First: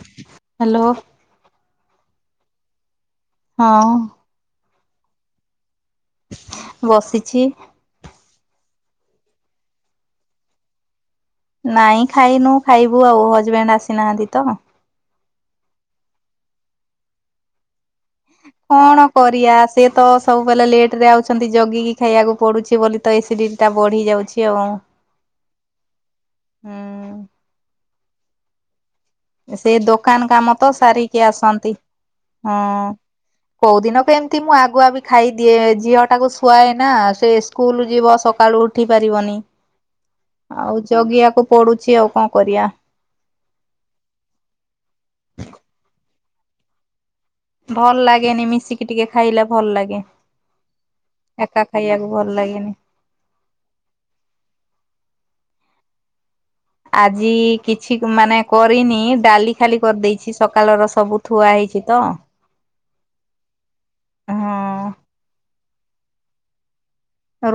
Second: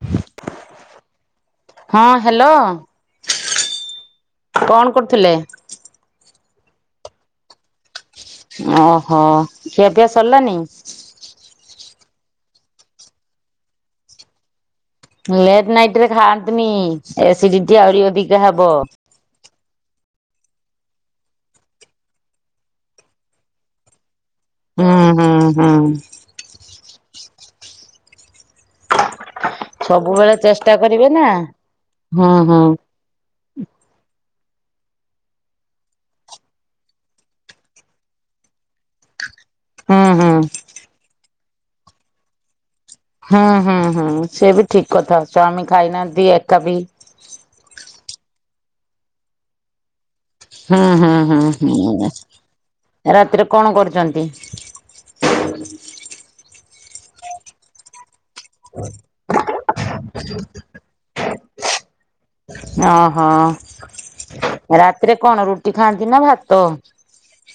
Hello. ହଁ hello. ହଁ। କଣ କରୁଥିଲେ? ବସିଛି। ଓହୋ ଖିଆ ପିଆ ସରିଲାନି? ନାଇଁ ଖାଇନୁ ଖାଇବୁ ଆଉ ହଜବେଣ୍ଡ ଆସିନାହାନ୍ତି ତ। ଲେଟ୍ ନାଇଟ ରେ ଖାଆନ୍ତୁନି, ଏସିଡିଟି ଆହୁରି ଅଧିକ କଣ? କରିବା ସେ ତ ସବୁବେଳେ ଲେଟ ରେ ଆଉଛନ୍ତି ଜଗିକି ଖାଇବାକୁ ପଡୁଛି ବୋଲି ତ ଏସିଡି ଟା ବଢ଼ି ଯାଉଛି ଆଉ। ହୁଁ ହୁଁ ହୁଁ। ହୁଁ। ସେ ଦୋକାନ ସବୁବେଳେ କାମ ତ ଚେଷ୍ଟା କରିବେ ସାରିକି ନା ଆସନ୍ତି ହୁଁ ହଁ। ହୁଁ। କୋଉ ଦିନକ ଏମତି ମୁଁ ଆଗୁଆ ବି ଖାଇଦିଏ ଝିଅ ଟାକୁ ଶୁଆଏ ନା ସେ ସ୍କୁଲ ଯିବ ସକାଳୁ ଉଠି ପାରିବନି। ହୁଁ ହୁଁ। ଆଉ ଜଗିବାକୁ ପଡୁଛି ଆଉ କଣ କରିବା। ହୁଁ ହୁଁ ହୁଁ ସେ ବି ଠିକ କଥା, ସ୍ୱାମୀ ଖାଇନାହାନ୍ତି ଏକା ବିି ଭଲ ଲାଗେନି ମିଶିକି ଟିକେ ଖାଇଲେ ଭଲ ଲାଗେ। ହୁଁ ହୁଁ ହୁଁ ଏକା ଖାଇବାକୁ ହୁଁ ଭଲ ଲାଗେନି। ରାତିରେ କଣ କରୁଛନ୍ତି? ଆଜି କିଛି ମାନେ କରିନି ଡାଲି ଖାଲି କରିଦେଇଛି, ସକାଳର ସବୁ ଥୁଆ ହେଇଛି ତ। ଓହୋ ହଁ ରାତିରେ କଣ ରୁଟି ଖାଆନ୍ତି ନା ଭାତ।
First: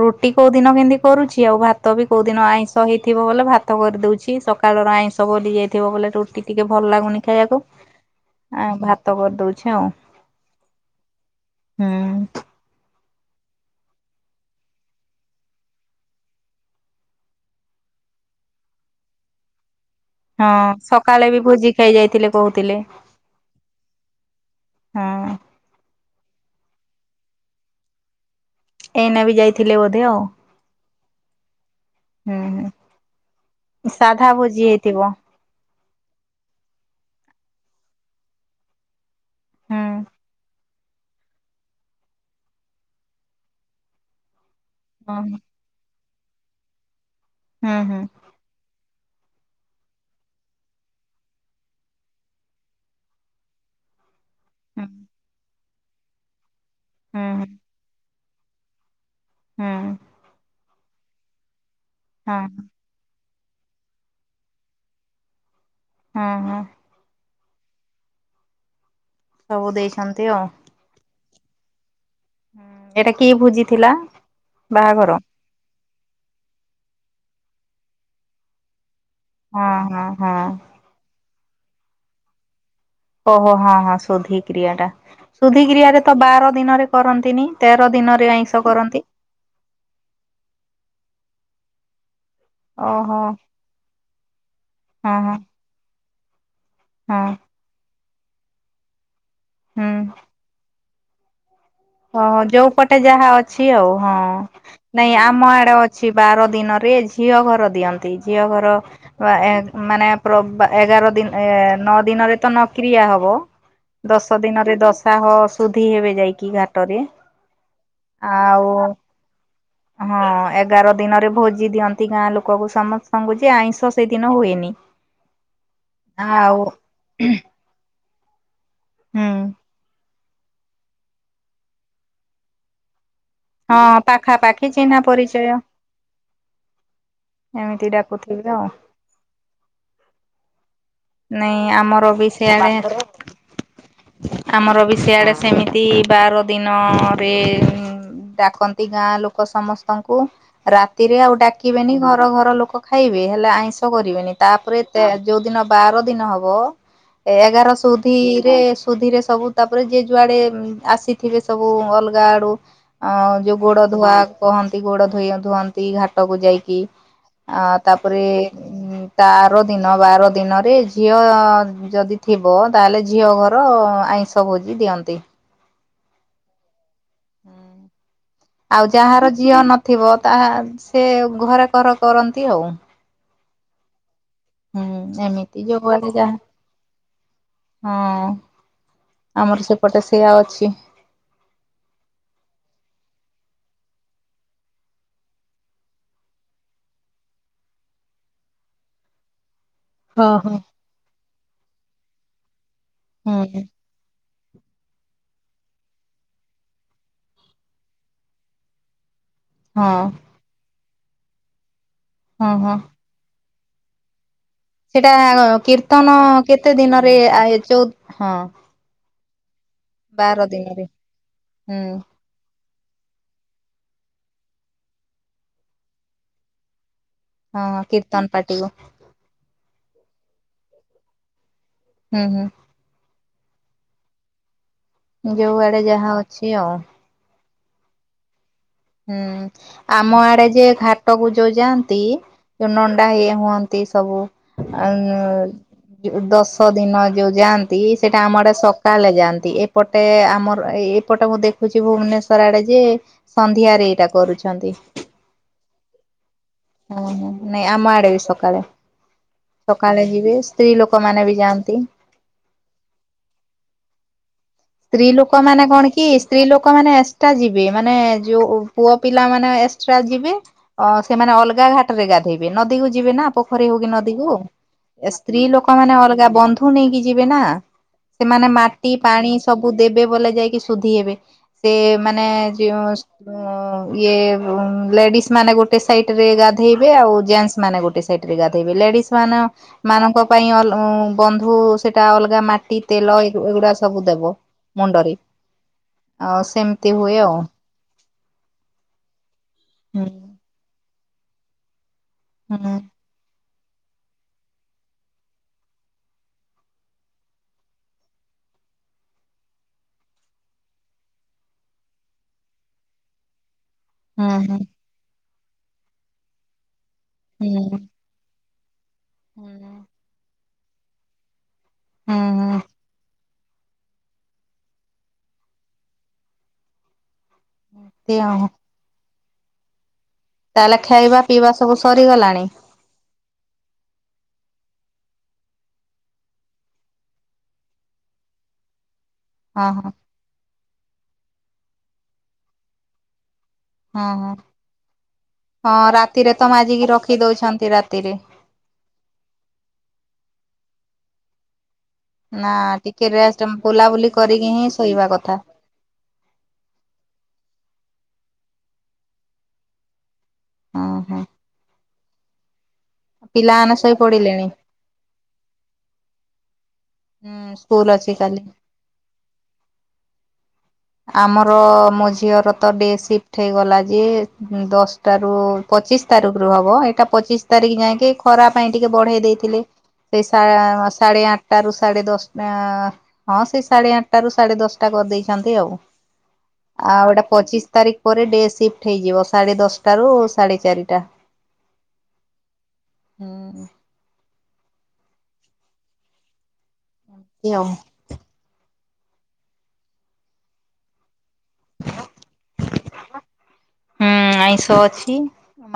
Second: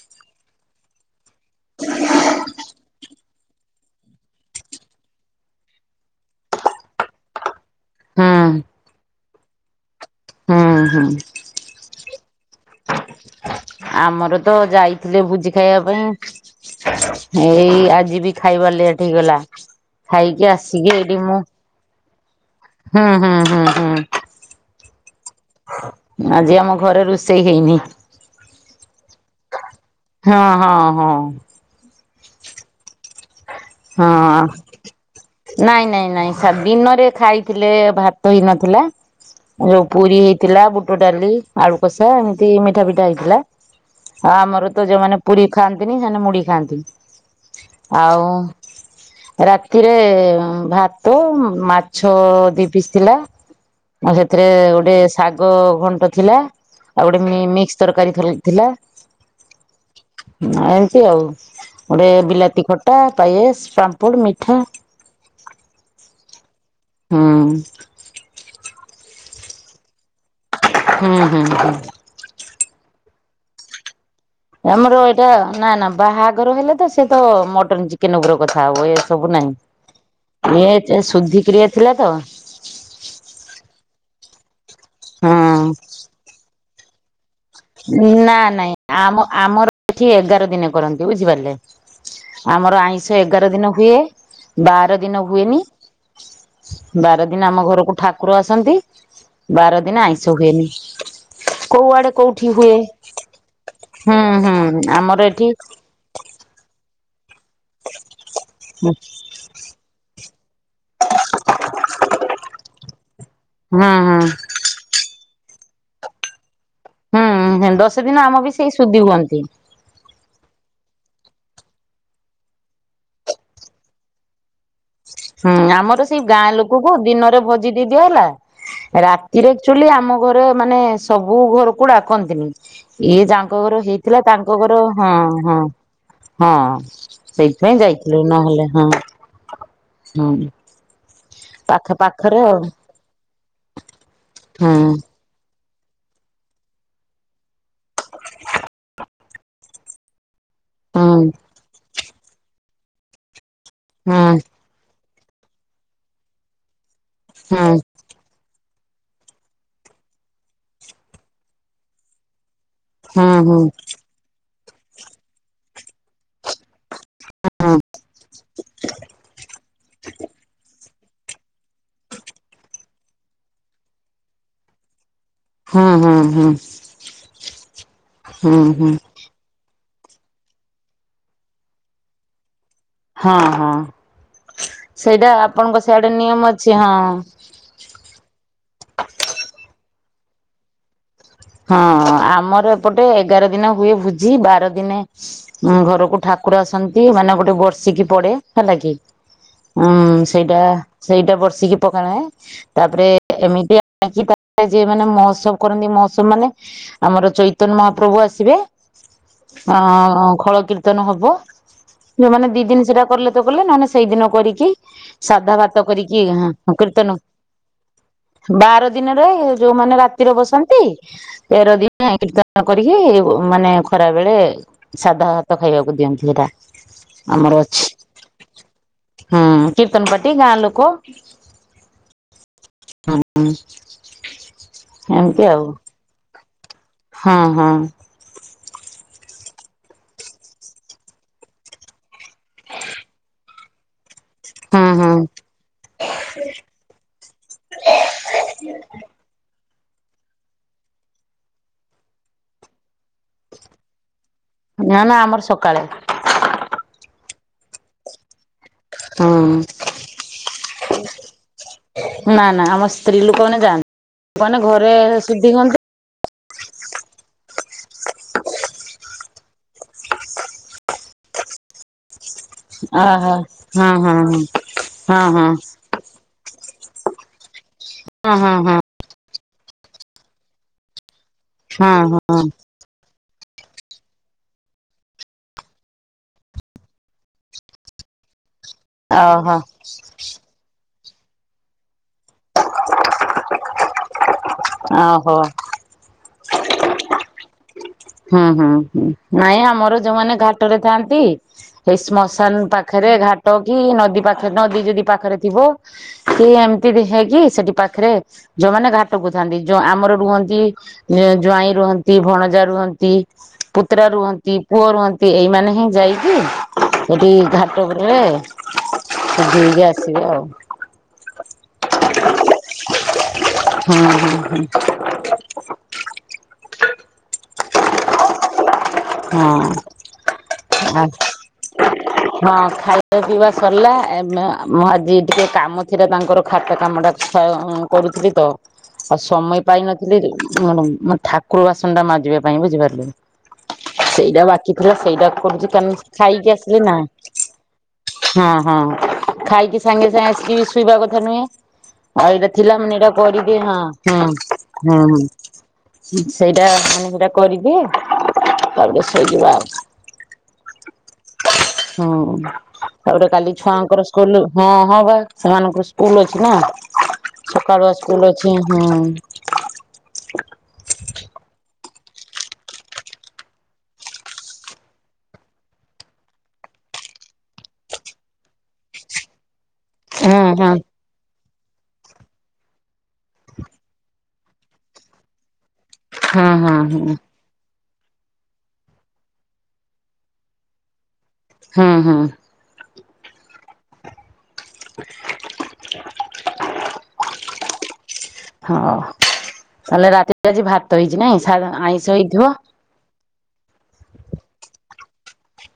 ରୁଟି କୋଉ ଦିନ କେମିତି କରୁଚି, ଆଉ ଭାତ ବି କୋଉ ଦିନ ଆଇଁଷ ହେଇଥିବ ବ ଭାତ କରିଦଉଛିକା ସକାଳର ଆଇଁଷ ବଲି ଯାଇଥିବ ବୋଲେ ରୁଟି ଟିକେ ଭଲ ଲାଗୁନି ଖାଇବାକୁ। ହୁଁ ହଁ ଭାତ କରିଦଉଛି ଆଉ। ହୁଁ ହୁଁ। ହୁଁ। ଆମର ତ ଯାଇଥିଲେ ଭୋଜି ଖାଇବା ପାଇଁ। ଏଇ ଆଜି ବି ଖାଇବାର ଲେଟ୍ ହେଇଗଲା। ଖାଇକି ହଁ ଆସିକି ଏଇଠି ସକାଳେ ବି ମୁଁ ଭୋଜି ଖାଇ ଯାଇଥିଲେ କହୁଥିଲେ ହୁଁ ହୁଁ ହୁଁ ହୁଁ। ହଁ। ଆଜି ଆମ ଘରେ ରୋଷେଇ ହେଇନି। ଏଇନାେ ବି ଯାଇଥିଲେ ବୋଧେ ଆଉ। ହଁ ହଁ ହଁ। ହୁଁ। ହଁ। ସାଧା ଭୋଜି ହେଇଥିବ ନାଇଁ ନାଇଁ ନାଇଁ ଦିନରେ ଖାଇଥିଲେ ଭାତ ହେଇ ନଥିଲା। ହୁଁ ଯୋଉ ପୁରୀ ହେଇଥିଲା ବୁଟ ଡାଲି ଆଳୁ କଷା ଏମିତି ମିଠା ପିଠା ହେଇଥିଲା। ଆଉ ଆମର ତ ଯୋଉମାନେ ହୁଁ ପୁରୀ ଖାଆନ୍ତିନି ସେମାନେ ମୁଢି ଖାଆନ୍ତି। ହୁଁ ହୁଁ ଆଉ ରାତିରେ ଭାତ ମାଛ ଦି ପିଶ୍ ଥିଲା ମୁଁ ସେ ଏଥିରେ ହୁଁ ଗୋଟେ ଶାଗ ଘଣ୍ଟ ଥିଲା ଆଉ ଗୋଟେ ହୁଁ ମିକ୍ସ ତରକାରୀ ଥି ଥିଲା। ହୁଁ। ନା ଏମିତି ଆଉ ଗୋଟେ ହଁ ବିଲାତି ଖଟା ପାଏସ ପାମ୍ପୁଡ ମିଠା। ହଁ ହଁ। ହୁଁ। ସବୁ ଦେଇଛନ୍ତି ଆଉ। ହୁଁ ହୁଁ ହୁଁ। ଏଇଟା କିଏ ଭୋଜିଥିଲା? ଆମର ଏଇଟା ନା ନା ବାହାଘର ହେଲେ ତ ସେ ତ ମଟନ ଚିକେନ ଉପର କଥା ହବ ଏଇ ସବୁ ହଁ ହଁ ହଁ ନାଇଁ ଏ ଯେ ଶୁଧିକ୍ରିୟା ଥିଲା ତ। ଓହୋ ହଁ ହଁ ଶୁଧିକ୍ରିୟାଟା ଶୁଧିକ୍ରିୟାରେ ତ ବାର ଦିନରେ କରନ୍ତିନି ତେର ଦିନରେ ନା ଆଇଁଷ ନାଇଁ କରନ୍ତି। ଆମ ଆମର ଏଠି ଏଗାର ଦିନେ କରନ୍ତି ବୁଝିପାରିଲେ ଆମର ଆଇଁଷ ଓହୋ ଏଗାର ଦିନ ହୁଏ। ବାର ହଁ ଦିନ ହଁ ହୁଏନି ହଁ ବାର ଦିନ ଆମ ଘରକୁ ଠାକୁର ଆସନ୍ତି। ବାର ହୁଁ ଦିନ ଆଇଁଷ ହୁଏନି କୋଉଆଡେ ହଁ ଯୋଉ ପଟେ ଯାହା ଅଛି ଆଉ ହୁଁ ହଁ ହୁଁ ନାଇଁ ଆମର ଏଠି ଆମ ଆଡେ ଅ ଛି ବାର ଦିନରେ ଝିଅ ଘର ଦିଅନ୍ତି ଝିଅ ଘର ହୁଁ ପା ଏ ମାନେ ପ୍ର ବା ଏଗାର ଦିନ ନଅ ଦିନରେ ନଅ କ୍ରିୟା ହବ। ଦଶ ହୁଁ ଦିନରେ ଦଶାହ ଶୁଦ୍ଧି ହେବେ ଯାଇକି ଗା ହୁଁ ହେଲ୍ ଦଶ ଦିନ ଆମ ବି ସେଇ ସୁଧି ହୁଅନ୍ତି। ହଁ ଏଗାର ଦିନରେ ଭୋଜି ଦିଅନ୍ତି ଗାଁ ଲୋକକୁ ସମସ୍ତଙ୍କୁ ଯେ ଆଇଁଷ ସେଦିନ ହୁଏନି। ହୁଁ ଆମର ସେଇ ଗାଁ ଆଉ ଲୋକକୁ ଦିନରେ ଭୋଜି ଦେଇଦିଅ ହେଲା ହୁଁ ରାତିରେ ଚୁଲି ଆମ ପରେ ମାନେ ସବୁ ଘରକୁ ଡାକନ୍ତିନି ଏଇ ଜା ଏଙ୍କ ଘର ହଁ ହେଇଥିଲା ତାଙ୍କ ପାଖାପାଖି ଘର ଚିହ୍ନା ହଁ ପରିଚୟ ହଁ ହଁ। ସେଇଥିପାଇଁ ଏମିତି ଯାଇଥିଲୁ ଡାକୁଥିବେ ନହେଲେ ଆଉ। ହଁ ହୁଁ। ନାଇଁ ଆମର ବି ଶେଣେ ଆମର ହୁଁ। ବି ସେଆଡେ ସେମିତି ବାର ଦିନରେ ଡାକନ୍ତି ଗାଁ ଲୋକ ସମସ୍ ତଙ୍କୁ ହୁଁ ରାତିରେ ଆଉ ଡାକିବେନି ଘର ଘର ଲୋକ ଖାଇବେ ହେଲେ ଆଇଁ ଇଁସ ହୁଁ କରିବେନି ତାପରେ ତେ ଯୋଉ ଦିନ ବାର ଦିନ ହବ ହୁଁ ଏଗାର ସୂ ଧୀରେ ସୁଧିରେ ସବୁ ତାପରେ ଯେ ଯୁଆଡେ ଆସିଥିବେ ସବୁ ଅଲଗା ଆଡୁ ଆଉ ହୁଁ ଯୋଉ ଗୋଡ ଧୁଆ କହନ୍ତି ଗୋଡ ଧୋଇ ଧୁଅନ୍ତି ଘାଟକୁ ଯାଇ କି ଆ ତାପରେ ତା ଆର ଦିନ ବାର ଦିନ ବି ଝିଅ ଯଦି ଥିବ ତାହେଲେ ଝିଅ ଘର ଆଇଁଷ ଭୋଜି ଦିଅନ୍ତି। ହଁ ହଁ ହଁ। ଆଉ ହୁଁ। ଯାହାର ଝିଅ ନଥିବ ତାହା ସେ ଘରେ କର କରନ୍ତି ଆଉ। ହଁ ହଁ ହୁଁ ସେଇଟା ଏମିତି ଆପଣଙ୍କ ଯୋଉଆଡେ ସେଆଡେ ଯାହା ନିୟମ ଅଛି ହଁ। ହଁ ଆମର ସେପଟେ ସେୟା ଅଛି। ହଁ ଆମର ଏପଟେ ଏଗାର ଦିନ ହୁଏ ଭୋଜି ବାର ଦିନେ ଉଁ ଘରକୁ ଠାକୁର ଆସନ୍ତି ମାନେ ଗୋଟେ ବର୍ଷିକି ପଡେ ହେଲା କି? ଉୁଁ ହଁ ହଁ। ସେଇଟା ସେଇଟା ବର୍ଷିକି ପକାଣେ ତାପରେ ହୁଁ ଏମିତି ଆ [unintelligible] ଯିଏ ମାନେ ମହୋତ୍ସବ କରନ୍ତି ମହୋତ୍ ସମାନେ ଆମର ଚୈତନ ମହାପ୍ରଭୁ ଆସିବେ ଅ ହଁ ଖୋଳ କୀର୍ ର୍ତ୍ତନ ହବ ଯୋଉମାନେ ହଁ ଦି ହଁ ଦିନ ସେଟା କଲେ ତ କଲେ ନହେନେ ସେଇ ଦିନ କରିକି ସେଟା ସାଧା ଭାତ କୀର୍ତ୍ତନ କରିକି ହ କେତେ ହ କୀର୍ତ୍ତନ ଦିନରେ ଆଏ ଯୋଉ ହଁ ବାର ଦିନରେ ଯୋଉମାନେ ରାତିରେ ବାର ବସନ୍ତି ଦିନରେ ତେର ହୁଁ ଦିନେ କୀର୍ତ ନ କରିକି ଉ ମାନେ ଖରା ବେଳେ ସାଧା ଭାତ ଖାଇବାକୁ ଦିଅନ୍ତି ସେଟା। ଆମର ହଁ ଅଛି। କୀର୍ତ୍ତନ ପାଟିକୁ ହୁଁ କୀର୍ତ୍ତନ ପାଟି ଗାଁ ଲୋକ ହୁଁ ହୁଁ। [inaudible] ଏମିତି ଆଉ ଯୋଉଆଡେ ଯାହା ଅଛି ଆଉ। ହଁ ହଁ। ହୁଁ ଆମ ଆଡେ ଯେ ଘାଟକୁ ଯୋଉ ଯାଆନ୍ତି ଯୋଉ ନଣ୍ଡା ହେଇ ହୁଅନ୍ତି ସବୁ ହୁଁ ହୁଁ ଆଉଁ ଦଶ ଦିନ ଯୋଉ ଯାଆନ୍ତି ସେଟା ଆମ ଆଡ଼େ ସକାଳେ ଯାଆନ୍ତି ଏ ପଟେ ଆମର ଏପଟେ ମୁଁ ଦେଖୁଛି ଭୁବନେଶ୍ଵର ଆଡେ ଯେ ସନ୍ଧ୍ୟାରେ ଏଇଟା କରୁଛି। ନା ନା ଆମର ସକାଳେ। ହୁଁ ହୁଁ ନାଇଁ ଆମ ଆଡେ ବି ସକାଳେ। ହୁଁ। ସକାଳେ ଯିବେ ସ୍ତ୍ରୀ ଲୋକମାନେ ବି ଯାଆନ୍ତି। ନା ନା ଆମ ସ୍ତ୍ରୀ ଲୋକମାନୋନେ ଯାଆନ୍ତି ମାନେ ଘରେ ସ୍ତ୍ରୀ ସୁଧି ଲୋକମାନେ କଣ ହୁଅନ୍ତି। କି ସ୍ତ୍ରୀଲୋକ ମାନେ ଏଷ୍ଟା ଯିବେ ମାନେ ଯୋଉ ପୁଅ ପିଲାମାନେ ଏକ୍ସଟ୍ରା ଯିବେ, ଅ ସେମାନେ ଅଲଗା ଘା ରେ ଗାଧୋଇବେ, ନଦୀ କୁ ଯିବେନା ଓହୋ ପୋଖରୀ ହଉ କିି ହଁ ହଁ ନଦୀକୁ ହଁ ଏ ହଁ ସ୍ତ୍ରୀ ହଁ। ଲୋକ ମାନେ ଅଲଗା ବନ୍ଧ ଠୁ ନେଇକି ଯିବେ ନା, ହଁ ସେମାନେ ହଁ ମାଟି ପାଣି ସବୁ ଦେବେ ବୋଲେ ଯାଇକି ଶୁଦ୍ଧି ହେବେ। ସେ ହଁ ହଁ ମାନେ ଯିଅ ଇଏ ଲେଡିସ୍ ମାନେ ଗୋଟେ ସାଇଟରେ ଗାଧେଇବେ, ଆଉ ଜେନ୍ସ ମାନେ ଗୋଟେ ସାଇଟ ରେ ଗାଧେଇବେ ଲେଡିସ୍ ହଁ ମାନ ଓହୋ ମାନଙ୍କ ପାଇଁ ବନ୍ଧୁ ସେଟା ଅଲଗା ମାଟି, ତେଲ ଏ ଏଗୁଡା ସବୁ ଦେବ ମୁଣ୍ଡରେ। ଓହୋ ଆଉ ସେମିତି ହୁଏ ଆଉ। ହୁଁ ହୁଁ, ନାଇଁ ଆମର ହୁଁ ଯୋଉମାନେ ଘାଟରେ ଥାଆନ୍ତି୍ ହେଇ ସ୍ମସ୍ ଶାନ ହୁଁ ପାଖରେ ଘାଟକି ନଦୀ ପାଖରେ ନଦୀ ଯଦି ପାଖରେ ଥିବ। ସେ ଏମିତି ଦେହେଇକି ସେଠି ପାଖରେ ଯୋଉମାନେ ଘାଟକୁଥାନ୍ତି ଯୋଉ ଆମର ରୁହନ୍ତି। ଜ୍ୱାଇଁ ରୁହନ୍ତି, ଭଣଜା ରୁହ ଏଇ ପୁତୁରା ହୁଁ ରୁହନ୍ତି, ହୁଁ ପୁଅ ରହନ୍ତି, ଏଇମାନେ ହି ଯାଇକି ସେଠି ହୁଁ ଘାଟ ହୁଁ ହୁଁ ଏମିତି [unintelligible] ହୁଁ ହୁଁ ହୁ। ସେ ଆଉଁ ହଁ। ତାହେଲେ ଖାଇବା ପିଇବା ସବୁ ସରିଗଲାଣି। ହଁ ଖାଇବା ପିଇବା ସରିଲା, ମୁଁ ଆଜି ଟିକେ କାମ ଥିଲା ତାଙ୍କର ଖାତା କାମଟା [unintelligible] କରୁଥିଲି ତ। ଆଉ ସମୟ ହଁ ହଁ ପାଇନଥିଲି, ମୋ ଠାକୁର ବାସନଟା ମାଜିବା ପାଇଁ ବୁଝିପାରିଲେ। ହଁ ହଁ ସେଇଟା ବାକିଥିଲା ସେଇଟାକୁ କରୁଛି ହଁ [unintelligible] ରାତିରେ ତ ଖାଇକି ଆସିକି ମାଜିକି ନା। ରଖି ଦଉଛନ୍ତି ରାତିରେ ହଁ ହଁ ଖାଇକି ସାଙ୍ଗେ ସାଙ୍ଗେ ଆସିକି ବି ଶୁଇବା କଥା ନୁହେଁ। ନା ଟିକେ ରେଷ୍ଟ ବୁଲାବୁଲି କରିକି ହିଁ ଶୋଇବା କଥା [unintelligible] ସେଇଟା ମାନେ ପୁରା କରିବି। ତାପରେ ଶୋଇଯିବା ଆଉ। ଓହୋ। ହୁଁ ତାପରେ କାଲି ପିଲାମାନେ ଶୋଇ ଛୁଆଙ୍କର ସ୍କୁଲ ପଡିଲେଣି ହୁଁ ହଁ ବା ସେମାନଙ୍କ ସ୍କୁଲ ଅଛି ନା, ସକାଳୁଆ ସ୍କୁଲ ଅଛି ହଁ। ଆମର ମୋ ଝିଅର ଡେ ସିଫ୍ଟ ହେଇଗଲା ଯେ ଦଶଟାରୁ ପଚିଶି ତାରିଖରୁ ହବ, ଏଇଟା ପଚିଶି ତାରିଖ ଯାଇଁକି ଖରା ପାଇଁ ଟିକେ ବଢେଇ ଦେଇ ଥିଲେ ସେ ସା ହଁ ସାଢେ ଆଠ ଆଠାଟାରୁ ସାଢେ ଦଶଟା ହଁ ସେ ସାଢେ ଆଠଟା ରୁ ସାଢେ ଦଶଟା କରିଦେଇଛନ୍ତି ଆଉ। ହଁ ହଁ ଆଉ ହଁ ଏଇଟା ପଚିଶ ତାରିଖ ପରେ ଡେ ସିଫ୍ଟ ହେଇଯିବ, ସାଢ଼େ ଦଶଟାରୁ ସାଢ଼େ ଚାରିଟା। ହୁଁ ହୁଁ। ଉଁ ହୁଁ। ନିଅ ହଁ ତା ହେଲେ ରାତିରେ ଆଜି ଭାତ ହେଇଛି ନାଇଁ, ସା ଆଇଁଷ ହେଇଥିବ? ହୁଁ ଆଇଁଷ ଅଛି,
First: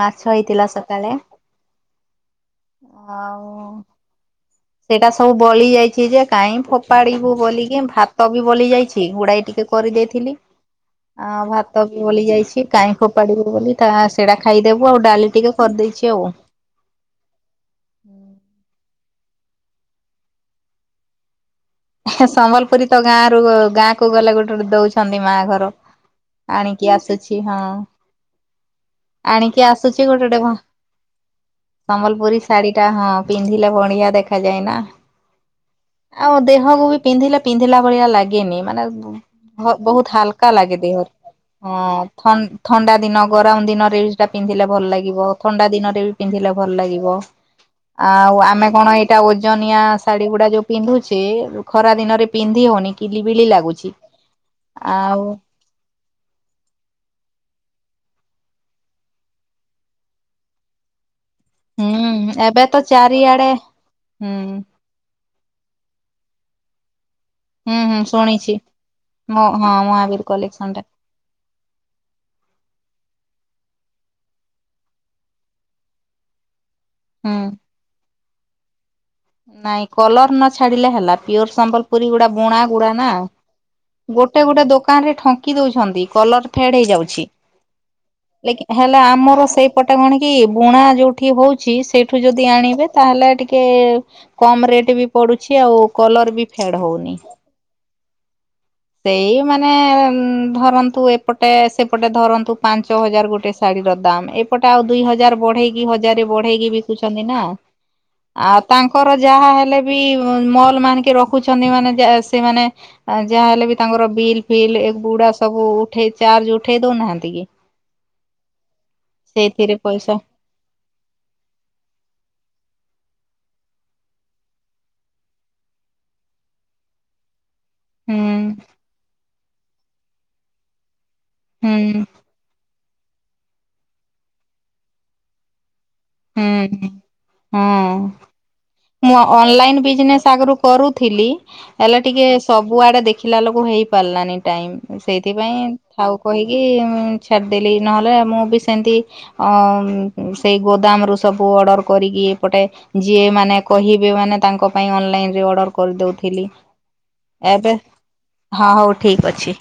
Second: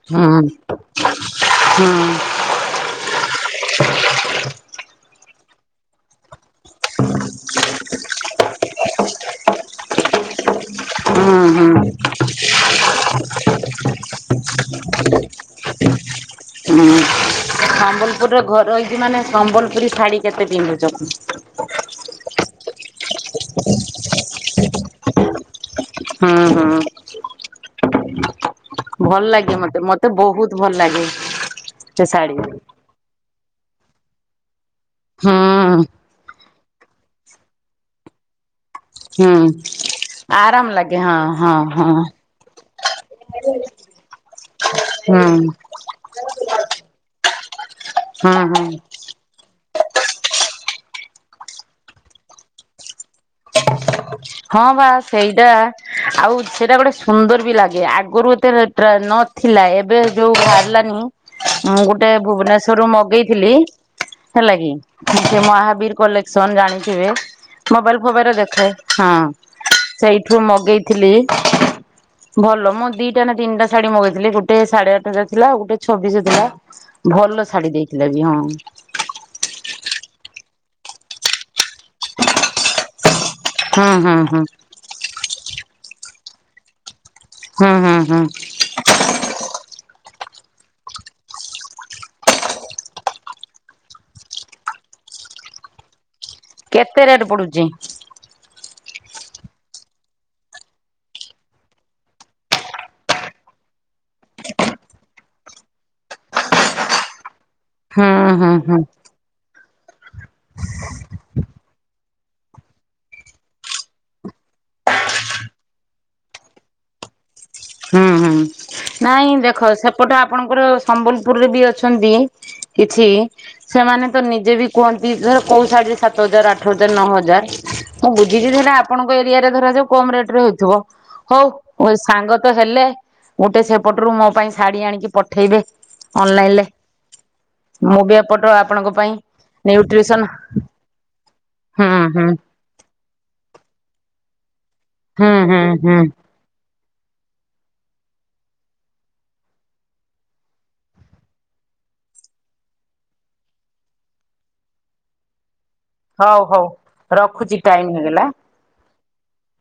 ମାଛ ହେଇଥିଲା ସକାଳେ। ହଁ। ଆଉ ସେଇଟା ସବୁ ବଳି ଯାଇଛିଯେ, କାଇଁ ଫୋପାଡିବୁ ବୋଲିକି ଭାତବି ବଲି ଯାଇଛି। ଏଗୁଡା ଟିକେ କରିଦେଇଥିଲି, ହୁଁ ଆଉ ହୁଁ ଭାତ ବି ବଲି ଯାଇଛି, କାହିଁ ଫୋପାଡିବୁ ବୋଲି ତା ସେଇଟା ଖାଇଦେବୁ ଆଉ ଡାଲି ଟିକେ କରିଦେଇଛି ଆଉ। ହୁଁ ସମ୍ବଲପୁରରେ ଘର ହେଇଚି ମାନେ ସମ୍ବଲପୁରୀ ଶାଢୀ କେତେ ପିନ୍ଧୁଚ? ସମ୍ବଲପୁରୀ ତ ଗାଁ ରୁ ଗାଁକୁ ଗଲେ ଗୋଟେଗୋଟେ ଦଉଚନ୍ତି ମା ଘର। ଆଣିକି ହୁଁ ଆସୁଛି, ହଁ। ଭଲ ଲାଗେ ଆଣିକି ମତେ ଆସୁଚି ମତେ ଗୋଟେ ଗୋଟେ ଭ ବହୁତ ଭଲ ଲାଗେ ସମ୍ବଲପୁରୀ ଶାଢୀ। ଟା ହଁ ପିନ୍ଧିଲେ ବଢିଆ ଦେଖାଯାଏ ନା, ହୁଁ ଆଉ ଦେହକୁ ବି ପିନ୍ଧିଲେ ପିନ୍ଧିଲା ଭଳିଆ ଲାଗେନି। ମାନେ ହୁଁ ଭ ବହୁତ ହାଲକା ଲାଗେ ଦେହରେ, ହଁ ଥନ ଥଣ୍ଡା ଦିନ ଗରମ ଦିନରେ ବି ସେଟା ପିନ୍ଧିଲେ ଭଲ ଲାଗିବ ହୁଁ ଥଣ୍ଡା ଦିନରେ ବି ପିନ୍ଧିଲେ ଭଲ ଲାଗିବ। ହଁ ଆଉ ଆମେ ହଁ କଣ ଏଇ ଟା ଓଜନିଆ ଶାଢୀ ଗୁଡା ଯୋଉ ପିନ୍ଧୁଚେ ଯୋଉ ଖରାଦିନରେ ପିନ୍ଧି ହଉନି କିଲିବିଲି ଲାଗୁଚି, ହଁ ବା ଆଉ ସେଇଟା ଆଉ ସେଟା ଗୋଟେ ସୁନ୍ଦର ବି ଲାଗେ ଆଗରୁ ଏତେ ଟ୍ର ନଥିଲା ଏବେ ଯୋଉ ବାହାରିଲାନି ମୁଁ ଗୋଟେ ହୁଁ ଏବେ ତ ଭୁବନେଶ୍ଵରରୁୁ ଚାରିଆଡେ ମଗେଇଥିଲି ହୁଁ ହେଲା କି? ସେ ମହାବୀର କଲେକ୍ସନ ଜାଣିଥିବେ? ହୁଁ ହୁଁ। ମୋବାଇରେ ଶୁଣିଛି ଦେଖାଏ, ହଁ ମୋ ହଁ ମହାବୀର ସେଇଠୁ କଲେକ୍ସନ ଟା ମଗେଇଥିଲି ଭଲ ମୁଁ ଦିଟା ନା ତିନିଟା ଶାଢୀ ମଗେଇଥିଲି ଗୋଟେ ସାଢେ ଆଠ ହଜାର ଥିଲା ଆଉ ଗୋଟେ ଛବିଶହ ଥିଲା। [inaudible] ଭଲ ଶାଢୀ ଦେଇଥିଲେ ବି ହଁ। ନାଇଁ କଲର ନ ଛାଡିଲେ ହେଲା ପିଓର ସମ୍ବଲପୁରୀ ଗୁଡା ବୁଣା ବୁଣା ନା। ହୁଁ ହୁଁ ହୁଁ ଗୋଟେ ଗୋଟେ ଦୋକାନ ରେ ଠଙ୍କି ଦଉଛନ୍ତି କଲର ଫେଡ ହେଇଯାଉଚି। ହୁଁ ହୁ଼ଁ ହୁଁ। ଲେକ୍ ହେଲା ଆମର ସେଇପଟେ କଣ କି ବୁଣା ଯୋଉଠି ହଉଚି ସେଇଠୁ ଯଦି ଆଣିବେ ତାହେଲେ ଟିକେ କମ ରେଟ୍ ବି ପଡୁଛି, ଆଉ କଲର ବି ଫେଡ ହଉନି। ରୁଜି ସେଇ ମାନେ ଧରନ୍ତୁ ଏପଟେ ସେପଟେ ଧରନ୍ତୁ ପାଞ୍ଚ ହଜାର ଗୋଟେ ଶ ଶାଢୀର ଦାମ୍ ଏପଟେ ଆଉ ଦୁଇ ହଜାର ବଢେଇକି ହଜାରରେ ବଢେଇକି ବିକୁୁଚନ୍ତି ନା। ହୁଁ ହୁଁ ଆଉ ହୁଁ। ତାଙ୍କର ଯାହା ହେଲେ ବି ମଲ ମାନକେ ରଖୁଚନ୍ତି ମାନେ ଯେ ସେମାନେ ଯାହା ହେଲେ ବି ତାଙ୍କର ବିଲ୍ ଫିଲ୍ ଏ ଗୁଡା ସବୁ ଉଠେଇ ଉଠେଇ ଦଉ ନାହାଁନ୍ତି କି? ହୁଁ ହୁଁ ନାଇଁ ଦେଖ ସେଇଥିରେ ପଇସା ସେପଟେ ଆପଣଙ୍କର ସମ୍ବଲପୁରରେ ବି ଅଛନ୍ତି କିଛି ସେମାନେ ତ ନିଜେ ବି କୁହନ୍ତି ଧର କୋଉ ଶାଢୀରେ ସାତ ହଜାର ଆଠ ହଜାର ନଅ ହଜାର। ମୁଁ ହୁଁ ବୁଝିଚି ସେଟା ଆପଣଙ୍କ ଏରିଆ ରେ ଧରାଯାଉ କମ୍ ରେଟ୍ ରେ ହେଇଥିବ ହଉ ହୁଁ ସାଙ୍ଗ ହେଲେ ଗୋଟେ ସେପଟରୁ ମୋ ପାଇଁ ଶାଢୀ ଆଣିକି ପଠେଇବେ ଅନଲାଇଲରେ। ହୁଁ ମୁଁ ଅନଲାଇନ ବିଜନେସ୍ ନ୍ୟୁଟ୍ରିସନ ଆଗରୁ କରୁଥିଲି ହୁଁ ହେଲେ ଟିକେ ହୁଁ ସବ୍ ବୁଆଡେ ଦେଖିଲା ଲୋକ ହେଇପାରିଲାନି ଟାଇମ୍ ହୁଁ ସେଇଥିପାଇଁ ହୁଁ ହୁଁ ଥାଉ। କହିକି ଉଁ ଛାଡ଼ିଦେଲି ନହେଲେ ମୁଁ ବି ସେମିତି ଅଂ ସେଇ ଗୋଦାମରୁ ସବୁ ଅର୍ଡ଼ର କରିକି ଏପଟେ ଯିଏ ମାନେ କହିବେ ମାନେ ତାଙ୍କ ପାଇଁ ଅନଲାଇନ ରେ ଅର୍ଡର ହଉ କରିଦଉଥିଲି ହଉ ରଖୁଛି ଏବେ ଟାଇମ ହେଇଗଲା। ହଁ ହଉ ଠିକ୍ ଅଛି।